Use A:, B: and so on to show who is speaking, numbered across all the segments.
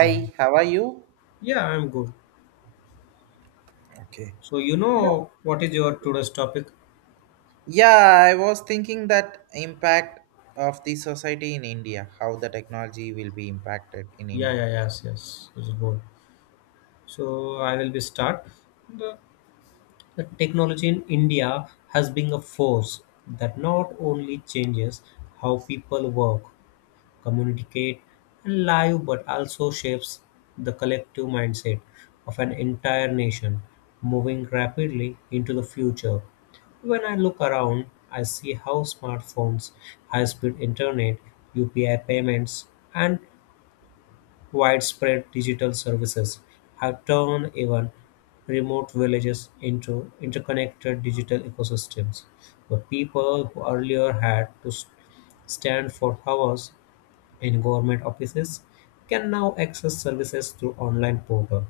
A: Yeah.
B: how are you?
A: Yeah, I'm good.
B: Okay.
A: So you
B: You know,
A: know what is your today's topic?
B: yeah, I was thinking that impact of the society in India, how the technology will be impacted in
A: Yeah,
B: India.
A: yeah, yes, yes. It's good. So I will be start. The, the technology in India has been a force that not only changes how people work communicate, and live, but also shapes the collective mindset of an entire nation moving rapidly into the future. When I look around, I see how smartphones, high speed internet, UPI payments, and widespread digital services have turned even remote villages into interconnected digital ecosystems. The people who earlier had to stand for hours in government offices can now access services through online portal.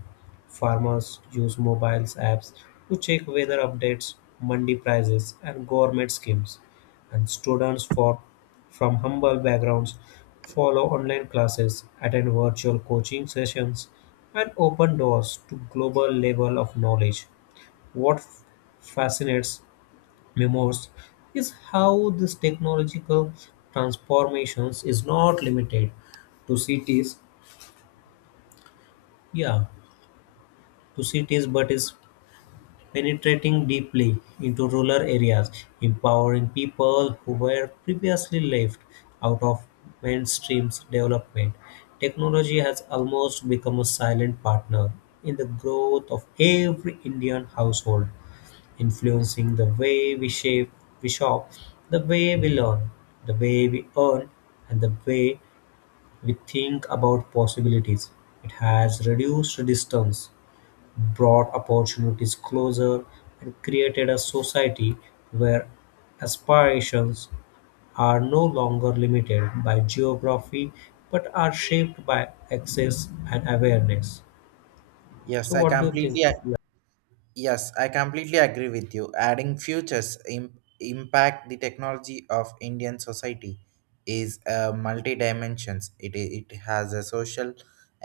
A: Farmers use mobile apps to check weather updates, mandi prices, and government schemes. And from humble backgrounds follow online classes, attend virtual coaching sessions, and open doors to global level of knowledge. What fascinates memoirs is how this technological transformations is not limited to cities yeah to cities but is penetrating deeply into rural areas empowering people who were previously left out of mainstream's development technology has almost become a silent partner in the growth of every indian household influencing the way we shape, we shop, the way we learn, the way we earn, and the way we think about possibilities. It has reduced distance, brought opportunities closer, and created a society where aspirations are no longer limited by geography but are shaped by access and awareness.
B: Yes,
A: So,
B: I
A: what do you think?
B: completely ag- yes, I completely agree with you. Adding futures impact the technology of Indian society is multi dimensions. It has a social,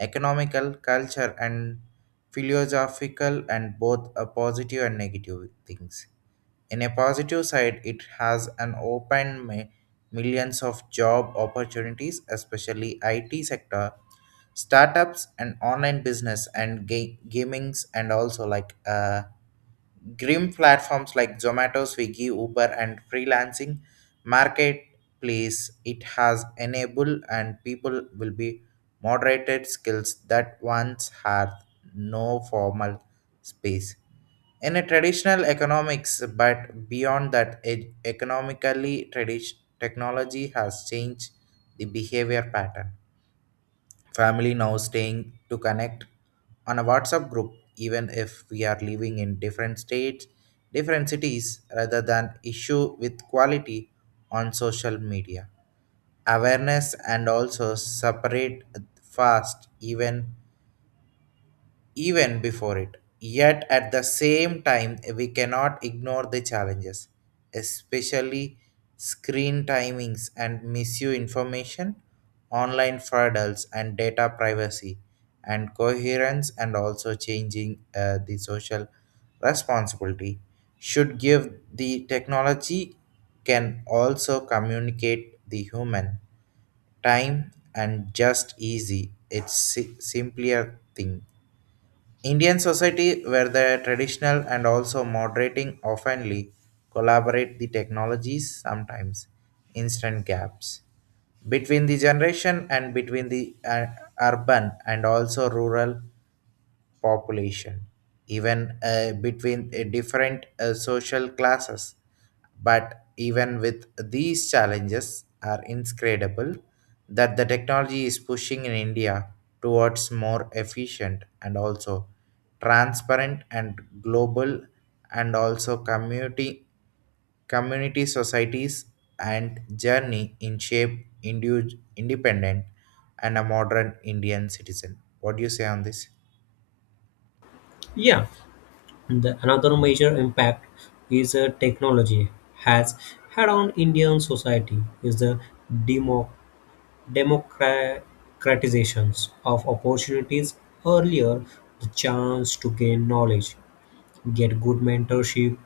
B: economical, culture and philosophical and both a positive and negative things. In a positive side, it has an millions of job opportunities, especially IT sector, startups and online business and gamings and also like grim platforms like Zomato, Swiggy, Uber and freelancing marketplace. It has enabled and people will be moderated skills that once had no formal space in a traditional economics, but beyond that economically tradition technology has changed the behavior pattern, family now staying to connect on a WhatsApp group even if we are living in different states, different cities rather than issue with quality on social media awareness and also separate fast even before it. Yet at the same time, we cannot ignore the challenges, especially screen timings and misuse information, online fraudulence and data privacy, and coherence, and also changing the social responsibility should give the technology can also communicate the human time and just easy it's simpler thing. Indian society where the traditional and also moderating oftenly collaborate the technologies sometimes instant gaps between the generation and between the urban and also rural population, even between different social classes. But even with these challenges, are incredible that the technology is pushing in India towards more efficient and also transparent and global and also community societies and journey in shape independent and a modern Indian citizen. What do you say on this?
A: Yeah, the another major impact is technology has had on Indian society is the demo, democratization of opportunities. Earlier, the chance to gain knowledge get good mentorship,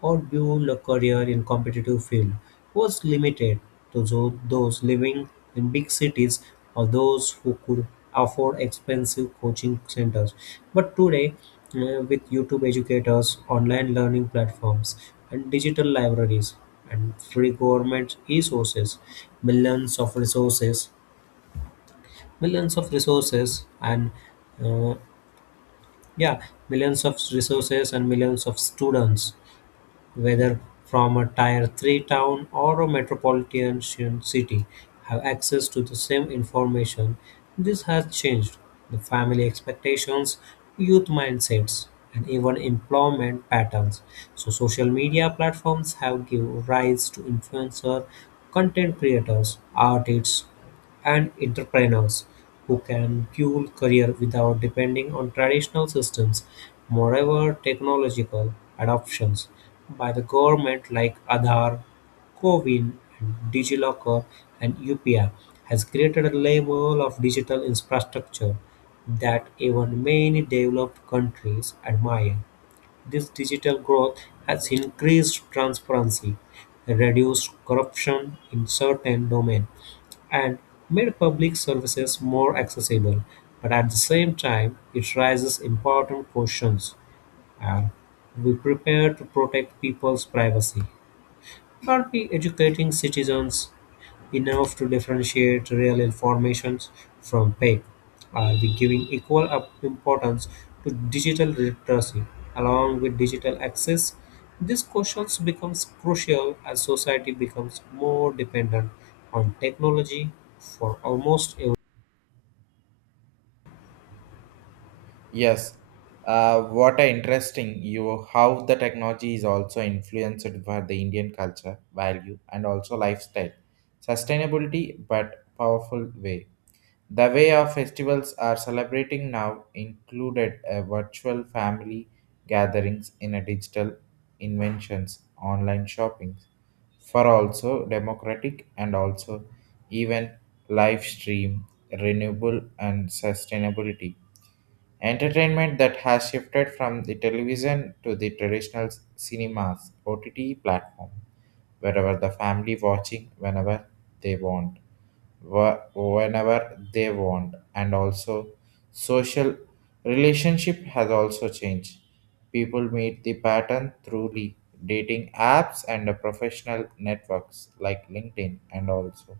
A: or build a career in competitive field was limited to those living in big cities or those who could afford expensive coaching centers. But today, with YouTube educators, online learning platforms, and digital libraries and free government resources, millions of resources, millions of resources, and uh, yeah, millions of resources and millions of students whether from a Tier Three town or a metropolitan city, have access to the same information. This has changed the family expectations, youth mindsets, and even employment patterns. So, social media platforms have given rise to influencer content creators, artists, and entrepreneurs who can fuel career without depending on traditional systems. Moreover, technological adoptions by the government like Aadhaar, Covin, DigiLocker, and UPI has created a level of digital infrastructure that even many developed countries admire. This digital growth has increased transparency, reduced corruption in certain domains, and made public services more accessible, but at the same time, it raises important questions. Are we prepared to protect people's privacy? Are we educating citizens enough to differentiate real informations from fake. Are we giving equal importance to digital literacy along with digital access? These questions becomes crucial as society becomes more dependent on technology for almost every.
B: Yes, what a interesting you how the technology is also influenced by the Indian culture, value, and also lifestyle, sustainability, but powerful way. The way our festivals are celebrating now included a virtual family gatherings in a digital inventions, online shopping, for also democratic and also even live stream renewable and sustainability. Entertainment that has shifted from the television to the traditional cinemas, OTT platform, wherever the family watching whenever they want, whenever they want, and also social relationship has also changed. People meet the pattern through the dating apps and the professional networks like LinkedIn and also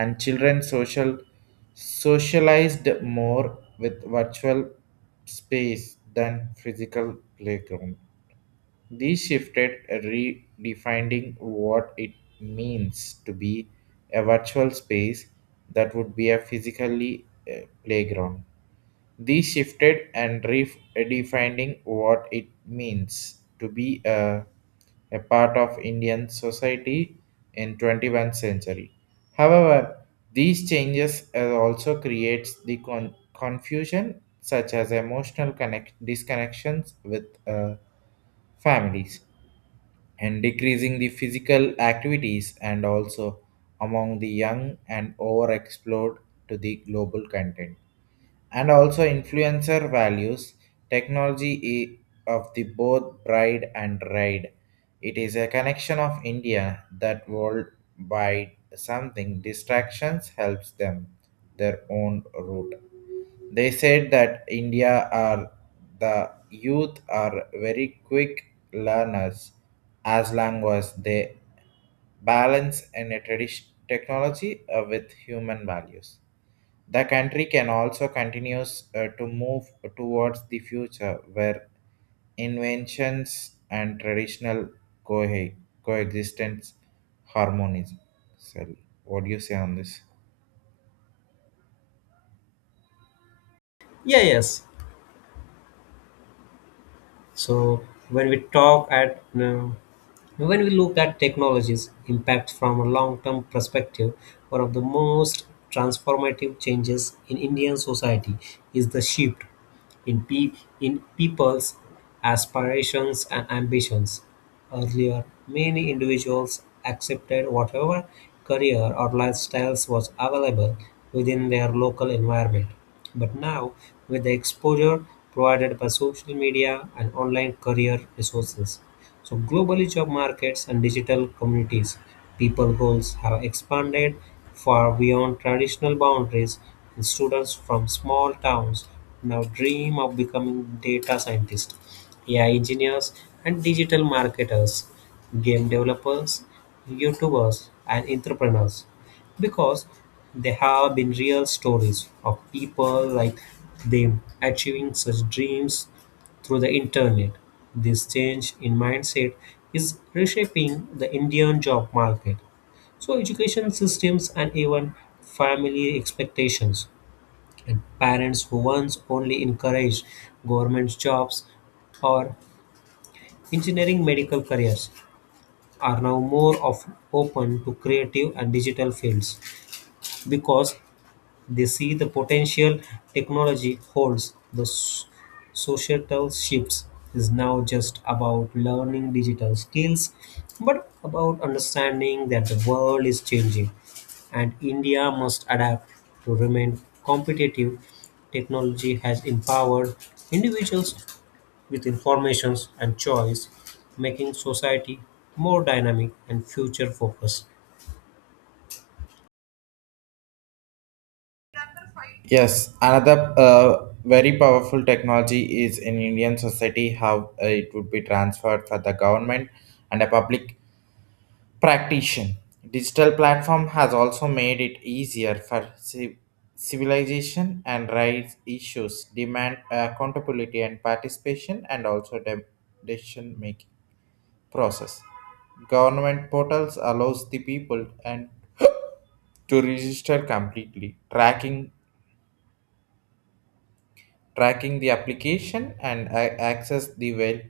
B: and children socialized more with virtual space than physical playground. These shifted redefining what it means to be a virtual space that would be a physically playground. These shifted and redefining what it means to be a part of Indian society in 21st century. However, these changes also creates the confusion such as emotional disconnections with families and decreasing the physical activities and also among the young and overexplored to the global content and also influencer values technology of the both bride and ride. It is a connection of India that world by something distractions helps them their own route. They said that India are the youth are very quick learners as long as they balance in a tradition technology with human values. The country can also continues to move towards the future where inventions and traditional co- coexistence harmonies. So, what do you say on this?
A: Yeah, yes. So when we look at technology's impact from a long-term perspective, one of the most transformative changes in Indian society is the shift in people's aspirations and ambitions. Earlier, many individuals accepted whatever career or lifestyles was available within their local environment. But now, with the exposure provided by social media and online career resources, so globally, job markets and digital communities, people goals have expanded far beyond traditional boundaries, and students from small towns now dream of becoming data scientists, AI engineers, and digital marketers, game developers, YouTubers, and entrepreneurs because they have been real stories of people like them achieving such dreams through the internet. This change in mindset is reshaping the Indian job market. So education systems and even family expectations and parents who once only encouraged government jobs or engineering medical careers are now more of open to creative and digital fields because they see the potential technology holds. The societal shifts is now just about learning digital skills, but about understanding that the world is changing and India must adapt to remain competitive. Technology has empowered individuals with information and choice, making society more dynamic and future focused.
B: Yes, another very powerful technology is in Indian society how it would be transferred for the government and a public practitioner. Digital platform has also made it easier for civilization and rights issues demand accountability and participation and also decision making process. Government portals allows the people and to register completely, tracking the application and access the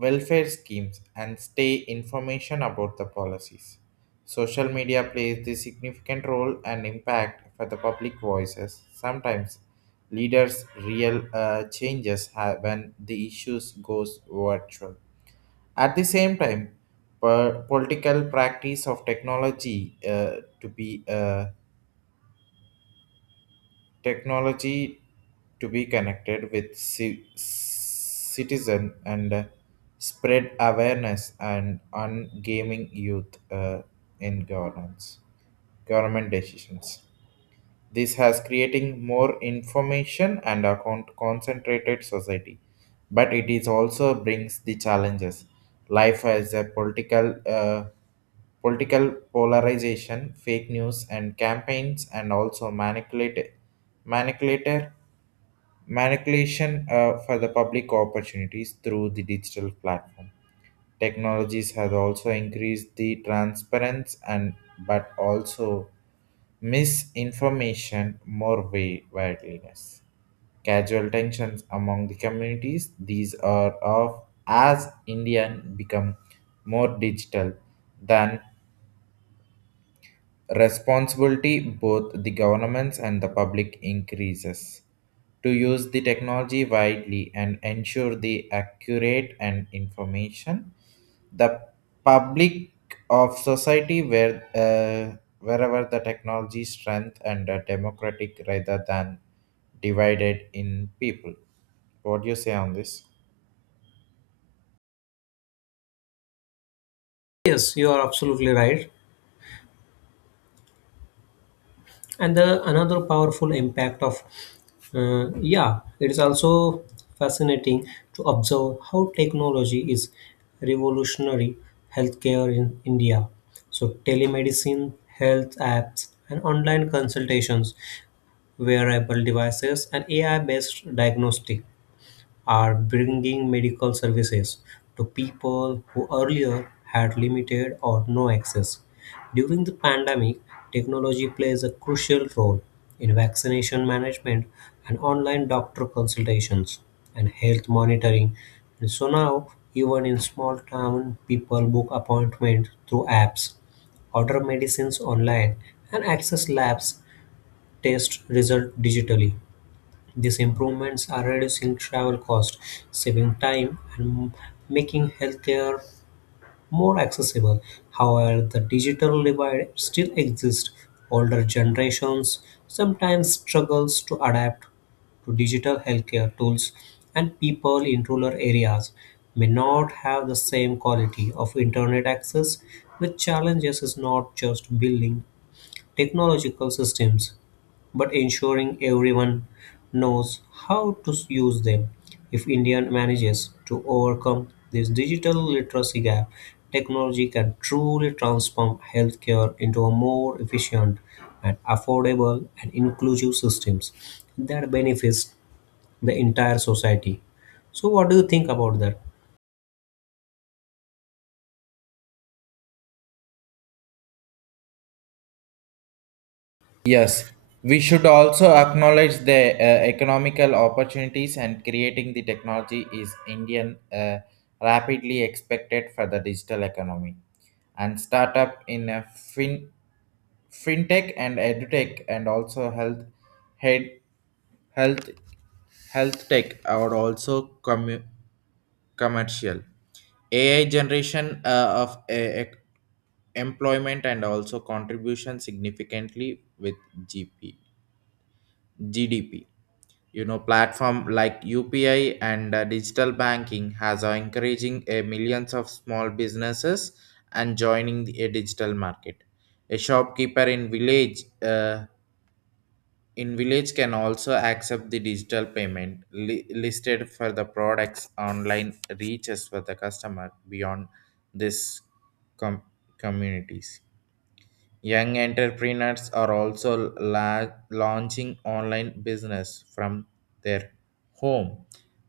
B: welfare schemes and stay information about the policies. Social media plays the significant role and impact for the public voices. Sometimes leaders real changes when the issues goes virtual. At the same time, political practice of technology to be technology to be connected with citizen and spread awareness and on gaming youth in governance government decisions, this has creating more information and a concentrated society, but it is also brings the challenges. Life as a political polarization, fake news, and campaigns, and also manipulate manipulator manipulation for the public opportunities through the digital platform. Technologies have also increased the transparency and but also misinformation more way widliness. Casual tensions among the communities, these are of as Indian become more digital than responsibility both the governments and the public increases to use the technology widely and ensure the accurate and information the public of society where uh, wherever the technology strength and democratic rather than divided in people. What do you say on this?
A: Yes, you are absolutely right. And the another powerful impact of uh, yeah it is also fascinating to observe how technology is revolutionary healthcare in india so telemedicine health apps and online consultations wearable devices and ai based diagnostic are bringing medical services to people who earlier had limited or no access. During the pandemic, technology plays a crucial role in vaccination management and online doctor consultations and health monitoring. And so now, even in small town, people book appointments through apps, order medicines online, and access labs test result digitally. These improvements are reducing travel costs, saving time, and making healthcare more accessible. However, the digital divide still exists. Older generations sometimes struggles to adapt to digital healthcare tools, and people in rural areas may not have the same quality of internet access, the challenges is not just building technological systems but ensuring everyone knows how to use them. If India manages to overcome this digital literacy gap, technology can truly transform healthcare into a more efficient and affordable and inclusive systems that benefits the entire society. So what do you think about that?
B: Yes, we should also acknowledge the economical opportunities and creating the technology is Indian rapidly expected for the digital economy and startup in a fintech and edutech and also health head health health tech are also commercial AI generation employment and also contribution significantly with GP. GDP. You know, platform like UPI and digital banking has are encouraging a millions of small businesses and joining a digital market. A shopkeeper in village can also accept the digital payment listed for the products online reaches for the customer beyond this com- communities. Young entrepreneurs are also launching online business from their home,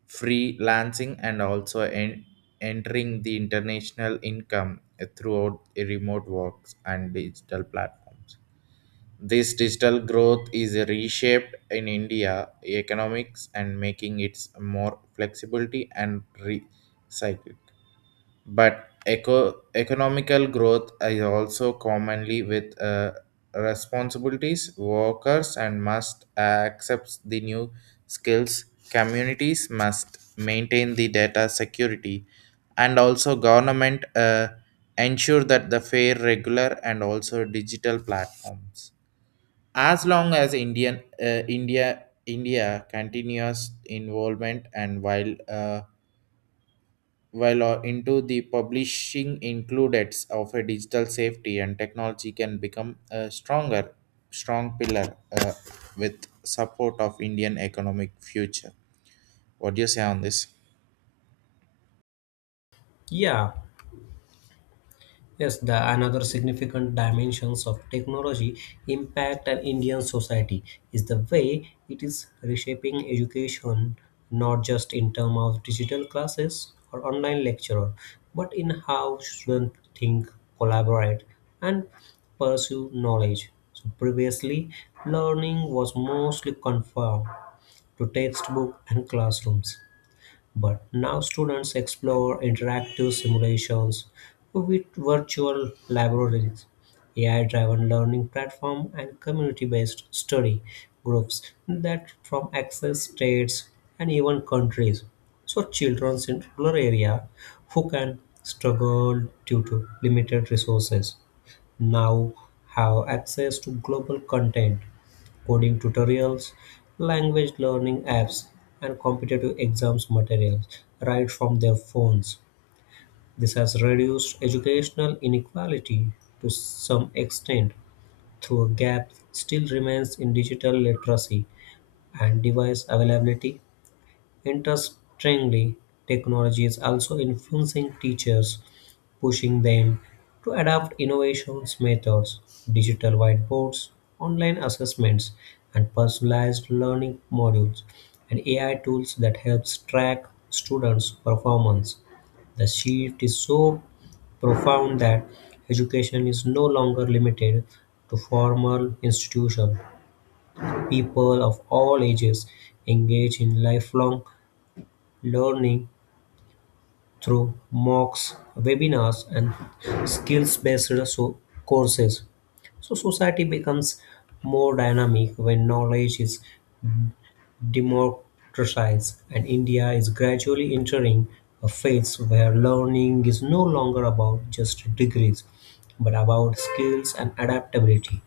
B: freelancing and also entering the international income throughout remote works and digital platforms. This digital growth is reshaped in India economics and making it more flexibility and recycled, but economical growth is also commonly with responsibilities workers and must accept the new skills, communities must maintain the data security and also government ensure that the fair regular and also digital platforms as long as india continuous involvement and while into the publishing included of a digital safety and technology can become a strong pillar with support of indian economic future. What do you say on this?
A: Yeah. Yes, the another significant dimensions of technology impact on Indian society is the way it is reshaping education, not just in terms of digital classes or online lecturer, but in how students think, collaborate, and pursue knowledge. So previously, learning was mostly confined to textbook and classrooms. But now students explore interactive simulations with virtual laboratories, AI driven learning platform, and community based study groups that from access states and even countries. So, children in rural area who can struggle due to limited resources now have access to global content coding tutorials, language learning apps, and competitive exams materials right from their phones. This has reduced educational inequality to some extent, though a gap still remains in digital literacy and device availability. Interestingly, technology is also influencing teachers pushing them to adopt innovations methods, digital whiteboards, online assessments, and personalized learning modules, and AI tools that helps track students' performance. The shift is so profound that education is no longer limited to formal institutions. People of all ages engage in lifelong learning through mocks, webinars, and skills-based so- courses. So society becomes more dynamic when knowledge is democratized, and India is gradually entering a phase where learning is no longer about just degrees, but about skills and adaptability.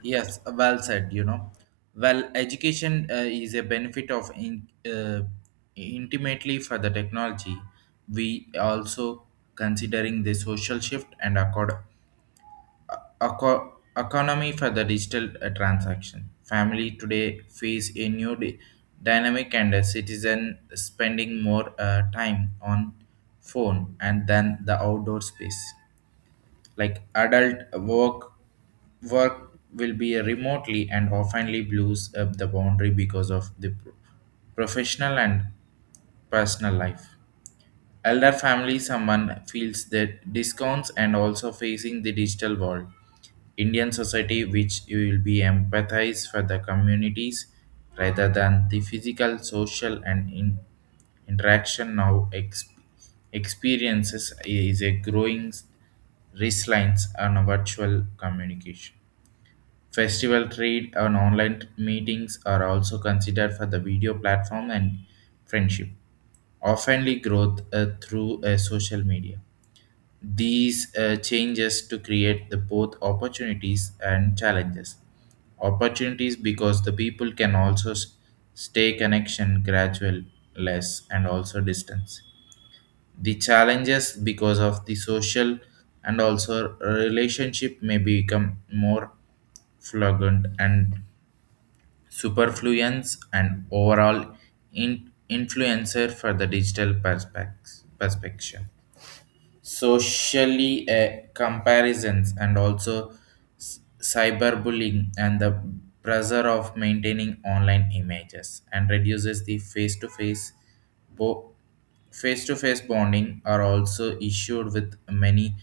B: Yes, well said, you know. Well, education is a benefit of intimately for the technology. We also considering the social shift and accord economy for the digital transaction. Family today face a new dynamic and a citizen spending more time on phone and than the outdoor space. Like work will be remotely and oftenly blows up the boundary because of the professional and personal life elder family someone feels that discounts and also facing the digital world, indian society which you will be empathize for the communities rather than the physical social and interaction now experiences is a growing risk lines on virtual communication festival trade and online meetings are also considered for the video platform and friendship oftenly growth through social media. These changes to create the both opportunities and challenges. Opportunities because the people can also stay connection gradual less and also distance. The challenges because of the social and also relationship may become more fluent and superfluence and overall influencer for the digital perspective socially comparisons and also cyberbullying and the pressure of maintaining online images and reduces the bo- face-to-face bonding are also issued with many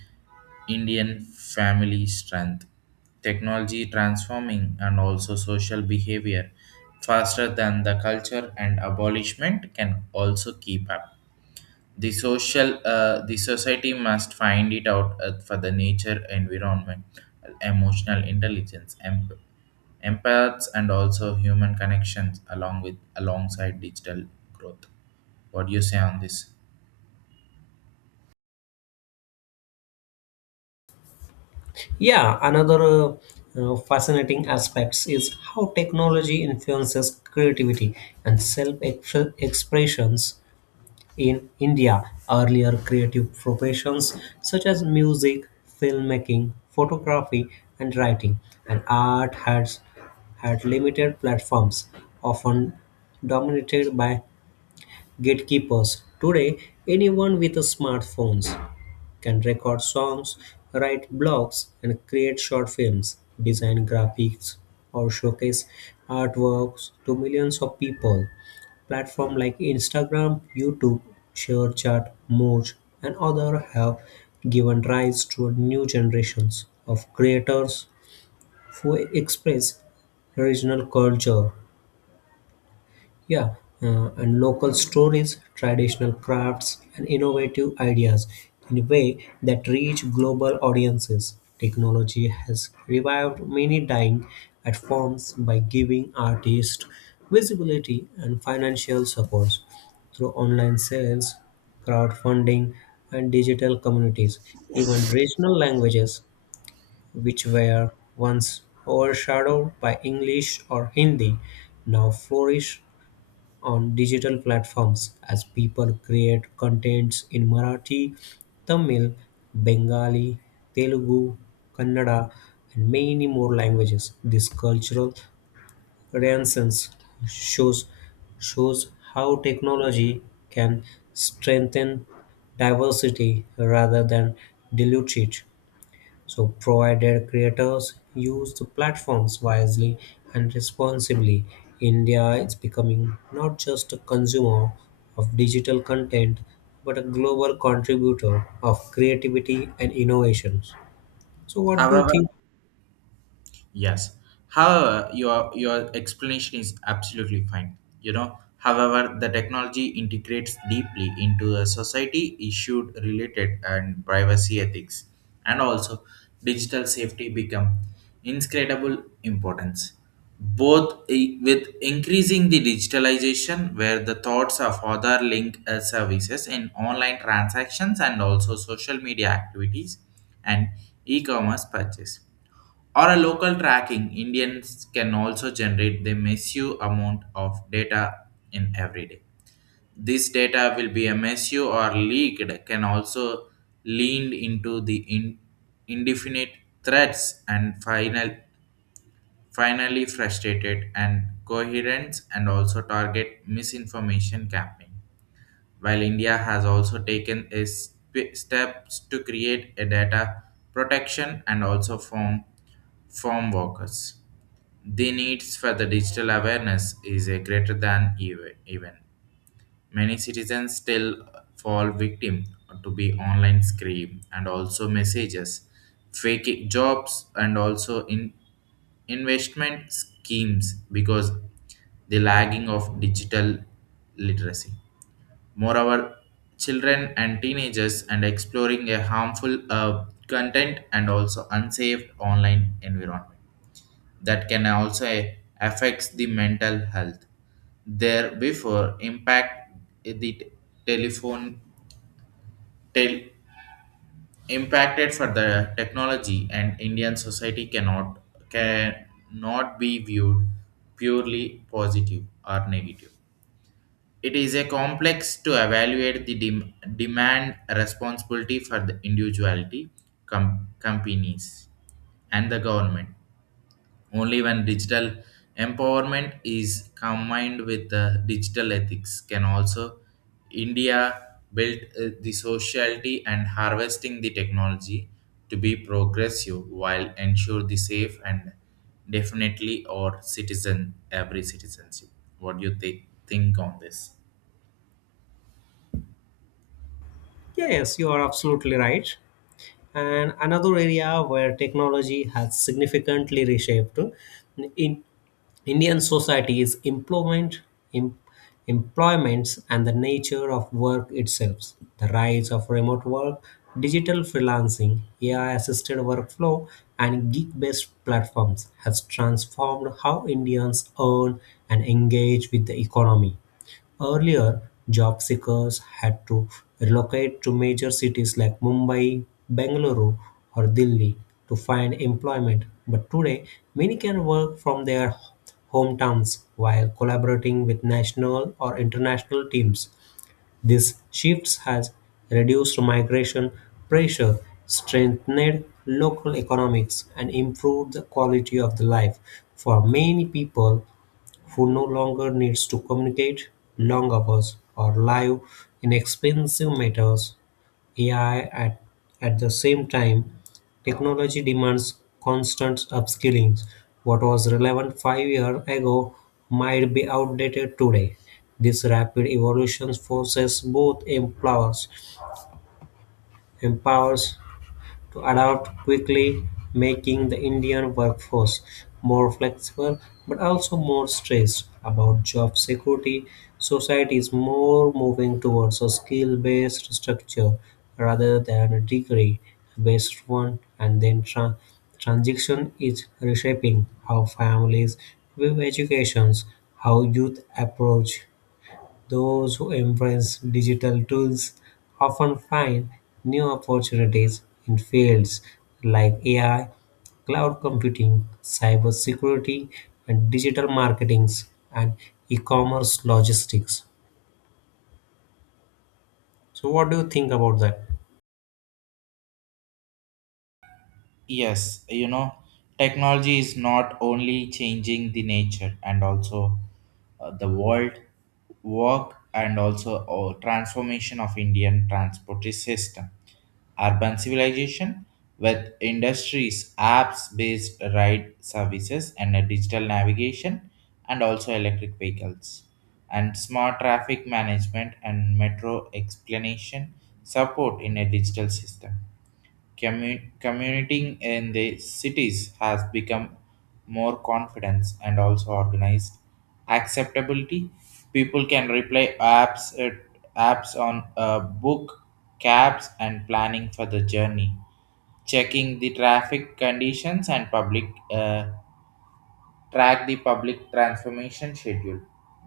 B: indian family strength technology transforming and also social behavior faster than the culture and abolishment can also keep up the social the society must find it out for the nature environment emotional intelligence empaths and also human connections along with alongside digital growth. What do you say on this?
A: Yeah, another fascinating aspects is how technology influences creativity and self expressions In India, earlier creative professions such as music, filmmaking, photography, and writing, and art had limited platforms, often dominated by gatekeepers. Today, anyone with a smartphone can record songs, write blogs, and create short films, design graphics, or showcase artworks to millions of people. Platforms like Instagram, YouTube, ShareChat, Moz, and others have given rise to new generations of creators who express regional culture yeah, and local stories, traditional crafts, and innovative ideas in a way that reach global audiences. Technology has revived many dying art forms by giving artists visibility and financial support through online sales, crowdfunding, and digital communities. Even regional languages, which were once overshadowed by English or Hindi, now flourish on digital platforms as people create contents in Marathi, Tamil, Bengali, Telugu, Kannada, and many more languages. This cultural renaissance shows shows how technology can strengthen diversity rather than dilute it. So, provided creators use the platforms wisely and responsibly, India is becoming not just a consumer of digital content but a global contributor of creativity and innovations. So, what do you
B: However,
A: think?
B: Yes. However, your explanation is absolutely fine. You know, however, the technology integrates deeply into the society issued related and privacy ethics, and also digital safety become inscrutable importance. Both with increasing the digitalization, where the thoughts of other link services in online transactions and also social media activities and e-commerce purchase or a local tracking, Indians can also generate the massive amount of data in every day. This data will be a massive or leaked can also lean into the indefinite threats and finally frustrated and coherence and also target misinformation campaign. While India has also taken a steps to create a data protection and also form workers. The needs for the digital awareness is a greater than even. Many citizens still fall victim to be online scream and also messages, fake jobs and also in investment schemes because the lagging of digital literacy. Moreover, children and teenagers and exploring a harmful content and also unsafe online environment that can also affects the mental health. There before impact the telephone tel- impacted for the technology and Indian society cannot be viewed purely positive or negative. It is a complex to evaluate the demand responsibility for the individuality, companies, and the government. Only when digital empowerment is combined with digital ethics can also India build the sociality and harvesting the technology to be progressive while ensure the safe and definitely or citizen every citizenship. What do you think on this?
A: Yeah, yes, you are absolutely right. And another area where technology has significantly reshaped in Indian society is employment, em- employments, and the nature of work itself. The rise of remote work, digital freelancing, AI-assisted workflow, and gig-based platforms has transformed how Indians earn and engage with the economy. Earlier, job seekers had to relocate to major cities like Mumbai, Bengaluru, or Delhi to find employment. But today, many can work from their hometowns while collaborating with national or international teams. This shift has reduced migration pressure, strengthened local economics, and improved the quality of the life for many people who no longer needs to communicate long hours or live inexpensive matters AI at the same time, technology demands constant upskilling. What was relevant 5 years ago might be outdated today. This rapid evolution forces both employers empowers to adapt quickly, making the Indian workforce more flexible but also more stressed about job security. Society is more moving towards a skill based structure rather than a degree based one, and then transition is reshaping how families view educations, how youth approach those who embrace digital tools often find new opportunities in fields like AI, cloud computing, cybersecurity, and digital marketing and e-commerce logistics. So, what do you think about that?
B: Yes, you know, technology is not only changing the nature and also the world work and also transformation of Indian transport system. Urban civilization with industries, apps based ride services and a digital navigation and also electric vehicles and smart traffic management and metro explanation support in a digital system. Commuting in the cities has become more confidence and also organized acceptability, people can reply apps on book cabs and planning for the journey checking the traffic conditions and public uh, track the public transformation schedule.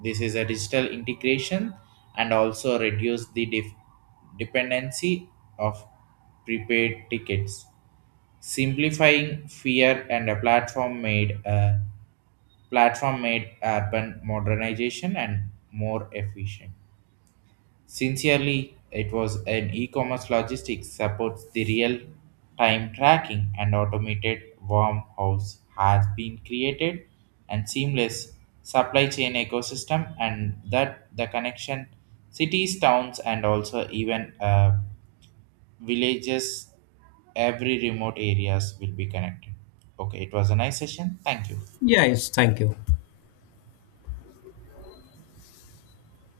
B: This is a digital integration and also reduce the dependency of prepaid tickets. Simplifying fear and a platform made urban modernization and more efficient. Sincerely, it was an e-commerce logistics supports the real-time tracking and automated warmhouse has been created and seamless supply chain ecosystem and that the connection cities, towns and also even villages, every remote areas will be connected. Okay, it was a nice session. Thank you.
A: Yeah, yes, thank you.